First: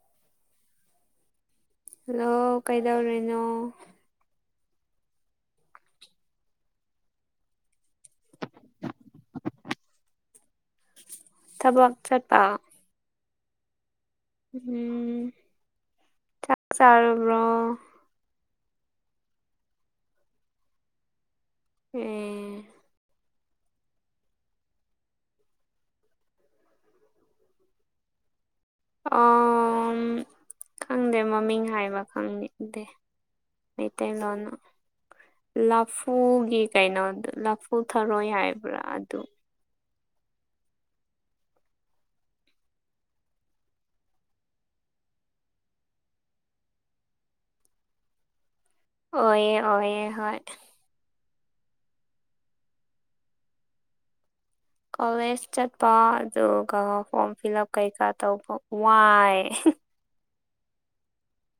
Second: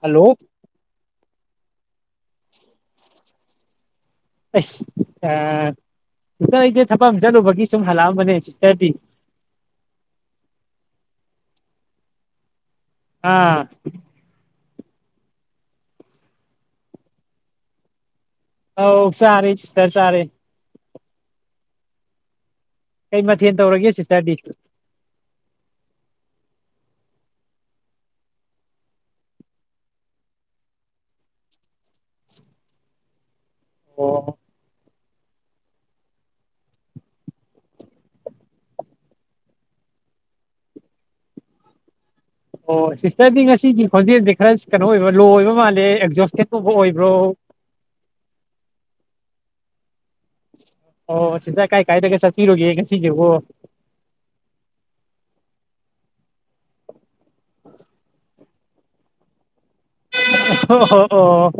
hello hello ꯀꯩꯗꯔꯦꯅꯣ ꯑꯁ sister ꯑꯩꯁꯦ ꯊꯕꯛ ꯑꯃ ꯆꯠꯂꯨꯕꯒꯤ ꯁꯨꯝ ꯍꯜꯂꯛꯑꯝꯕꯅꯦ ꯁꯤꯁꯇꯔꯗꯤ ꯊꯕꯛꯆꯔ ꯄ ꯑꯥ ꯎꯝ ꯆꯁꯔꯕ꯭ꯔꯣ ꯑ ꯁꯔꯦꯇ ꯁꯔꯦ ꯎꯝ ꯀꯩ ꯃꯊꯦꯜ ꯇꯧꯔꯒꯦ ꯁꯤ ꯆꯔꯗꯤ ꯑꯣ ꯈꯪꯗꯦ ꯃꯃꯤꯡ ꯍꯥꯏꯕ ꯈꯪꯅꯤꯡꯗꯦ ꯑꯣ ꯃꯤꯩꯇꯅ ꯋꯥꯅ ꯂꯐꯨꯒꯤ ꯀꯩꯅꯣꯗꯣ ꯂꯐꯨ ꯊꯔꯣꯏ ꯍꯥꯏꯕ꯭ꯔꯥ ꯑꯗꯨ ꯑꯣ ꯁꯤꯁꯇꯔꯗꯤ ꯉꯁꯤꯒꯤ ꯈꯣꯟꯖꯦꯜꯗꯤ ꯈꯔ ꯀꯩꯅꯣ ꯑꯣꯏꯕ ꯂꯣ ꯑꯣꯏꯕ ꯃꯥꯜꯂꯦ ꯑꯦꯛꯖꯣꯁꯇꯦꯠꯀꯨꯝꯕ ꯑꯣꯏꯕ꯭ꯔꯣ [unintelligible] ꯑꯣꯑ ꯑꯣꯏꯑ ꯍꯣꯏ ꯑꯣ ꯁꯤꯖ ꯀꯥꯏ ꯀꯥꯏꯗ ꯀꯩꯁ ꯆꯤꯔꯣꯒꯦ ꯉ ꯁꯤꯒꯦꯕꯨꯣ ꯀꯣꯂꯦꯖ ꯆꯠꯄ ꯑꯗꯨꯒ ꯐꯣꯔꯝ ꯐꯤꯜ ꯎꯞ ꯀꯩꯀꯥ ꯇꯧꯕ ꯋꯥꯏ ꯑꯣ ꯍꯣ ꯑꯣ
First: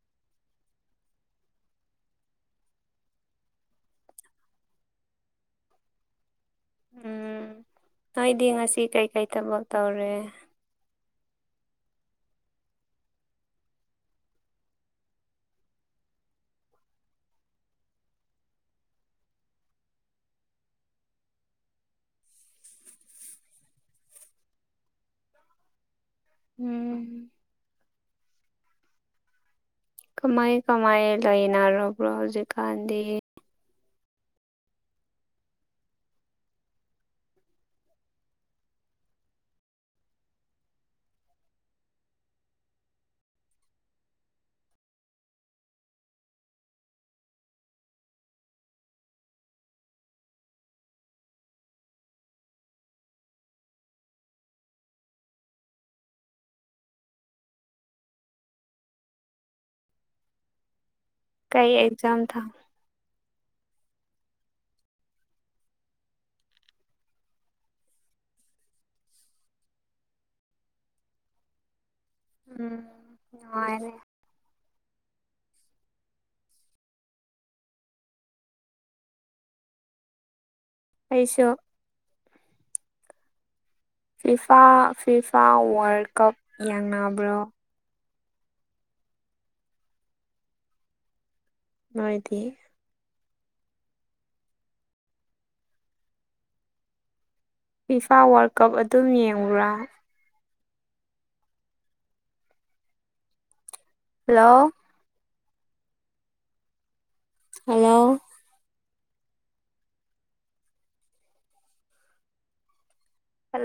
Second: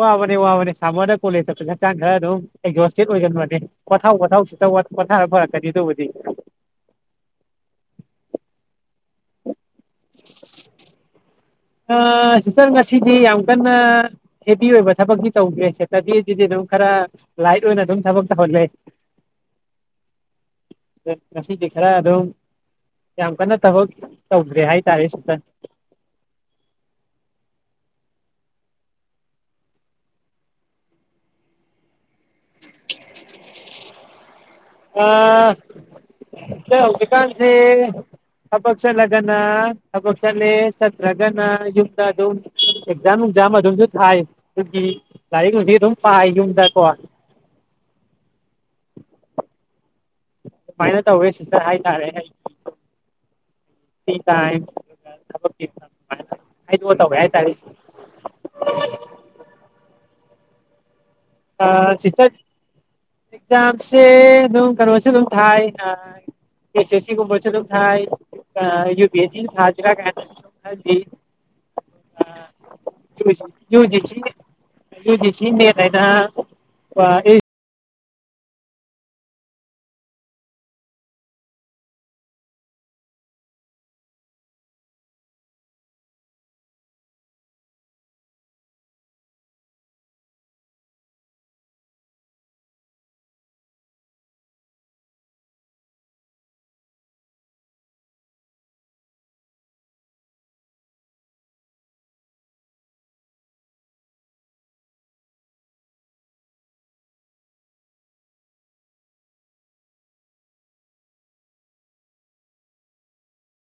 ꯋꯥꯕꯅꯦ ꯋꯥꯕꯅꯦ ꯁꯥꯃꯣꯅ ꯀꯣꯂꯦꯖꯇ ꯍꯛꯆꯥꯡ ꯈꯔ ꯑꯗꯨꯝ ꯑꯦꯛꯖꯣꯁꯇꯦꯠ ꯑꯣꯏꯒꯟꯕꯅꯦ ꯋꯥꯊꯥꯎ ꯋꯥꯊꯥꯎ ꯄꯊꯥꯔ ꯐꯔꯛ ꯀꯅꯤꯗꯨꯕꯨꯗꯤ ꯎꯝ ꯑꯩꯗꯤ ꯉꯁꯤ ꯀꯩꯀꯩ ꯊꯕꯛ ꯇꯧꯔꯦ ꯁꯤꯁꯇꯔ ꯉꯁꯤꯗꯤ ꯌꯥꯝ ꯀꯟꯅ ꯍꯦꯕꯤ ꯑꯣꯏꯕ ꯊꯕꯛꯗꯤ ꯇꯧꯗ꯭ꯔꯦ ꯁꯤꯇꯗꯤ ꯑꯗꯨꯗꯤ ꯑꯗꯨꯝ ꯈꯔ ꯂꯥꯏꯠ ꯑꯣꯏꯅ ꯑꯗꯨꯝ ꯊꯕꯛ ꯇꯧꯍꯂꯦ [unintelligible] ꯉꯁꯤ ꯈꯔ ꯑꯗꯨ ꯌꯥꯝ ꯀꯟꯅ ꯊꯕ ꯇꯧꯗ꯭꯭ꯔꯦ ꯍꯥꯏ ꯇꯔꯦꯁ ꯎꯝ ꯀꯃꯥꯏ ꯀꯃꯥꯏ ꯂꯩꯅꯔꯕ꯭ꯔꯣ ꯍꯧꯖꯤꯛꯀꯥꯟꯗꯤ ꯑ ꯍꯧꯗꯨꯀꯥꯟꯁꯤ ꯑ ꯊꯥꯕꯛ ꯆꯠꯂꯒꯅ ꯊꯕꯥꯛꯆꯠꯂꯦ ꯁꯇ꯭ꯔꯒꯅ ꯌꯨꯝꯗ ꯑꯗꯨꯝ ꯑꯦꯛꯖꯝ ꯑꯦꯛꯖꯥꯝ ꯑꯗꯨꯝꯁꯨ ꯊꯥꯏ ꯑꯗꯨꯒꯤ ꯂꯥꯏꯔꯤꯛ ꯍꯧꯅꯨꯡꯁꯨ ꯑꯗꯨꯝ ꯄꯥꯏ ꯌꯨꯝꯗꯀꯣ [unintelligible] ꯃꯥꯏꯅ ꯇ ꯑꯣꯏꯋꯦꯁꯤꯔ ꯍꯥꯏ ꯇꯔꯦ ꯍꯥꯏ ꯤ ꯇꯥꯏ ꯊꯕꯛꯃꯅ ꯍꯥꯏꯗꯑ ꯇꯧꯋꯦ ꯍꯥꯏꯇꯥꯔꯦ ꯁꯤ [unintelligible] ꯀꯩ ꯑꯦꯛꯖꯝ ꯊꯥ ꯑꯦꯖꯥꯝꯁꯦ ꯑꯗꯨꯝ ꯀꯔꯣꯁꯨ ꯑꯗꯨ ꯊꯥꯏ ꯑꯦꯁ ꯑꯦ ꯁꯤ ꯀꯨꯝꯕꯁ ꯑꯗꯨꯝ ꯊꯥꯏ ꯌꯨ ꯄ ꯑꯦꯁ ꯁꯤ ꯊꯖꯔ ꯀ ꯌ ꯎꯝ ꯅꯨꯡꯉꯥꯏꯔꯦ ꯌꯨꯖꯤꯁꯤ ꯌꯨꯖꯤꯁꯤ ꯅꯔ ꯑ ꯄꯩꯁꯣ ꯐꯤꯐꯥ ꯐꯤꯐꯥ ꯋꯥꯔꯜ ꯀꯞ ꯌꯦꯡꯅꯕ꯭ꯔꯣ ꯅꯣꯏꯗꯤ ꯐꯤꯐꯥ ꯋꯥꯔꯜ ꯀꯞ ꯑꯗꯨꯝ ꯌꯦꯡꯉꯨꯔꯥ ꯍꯜꯂꯣ ꯍꯜꯂꯣ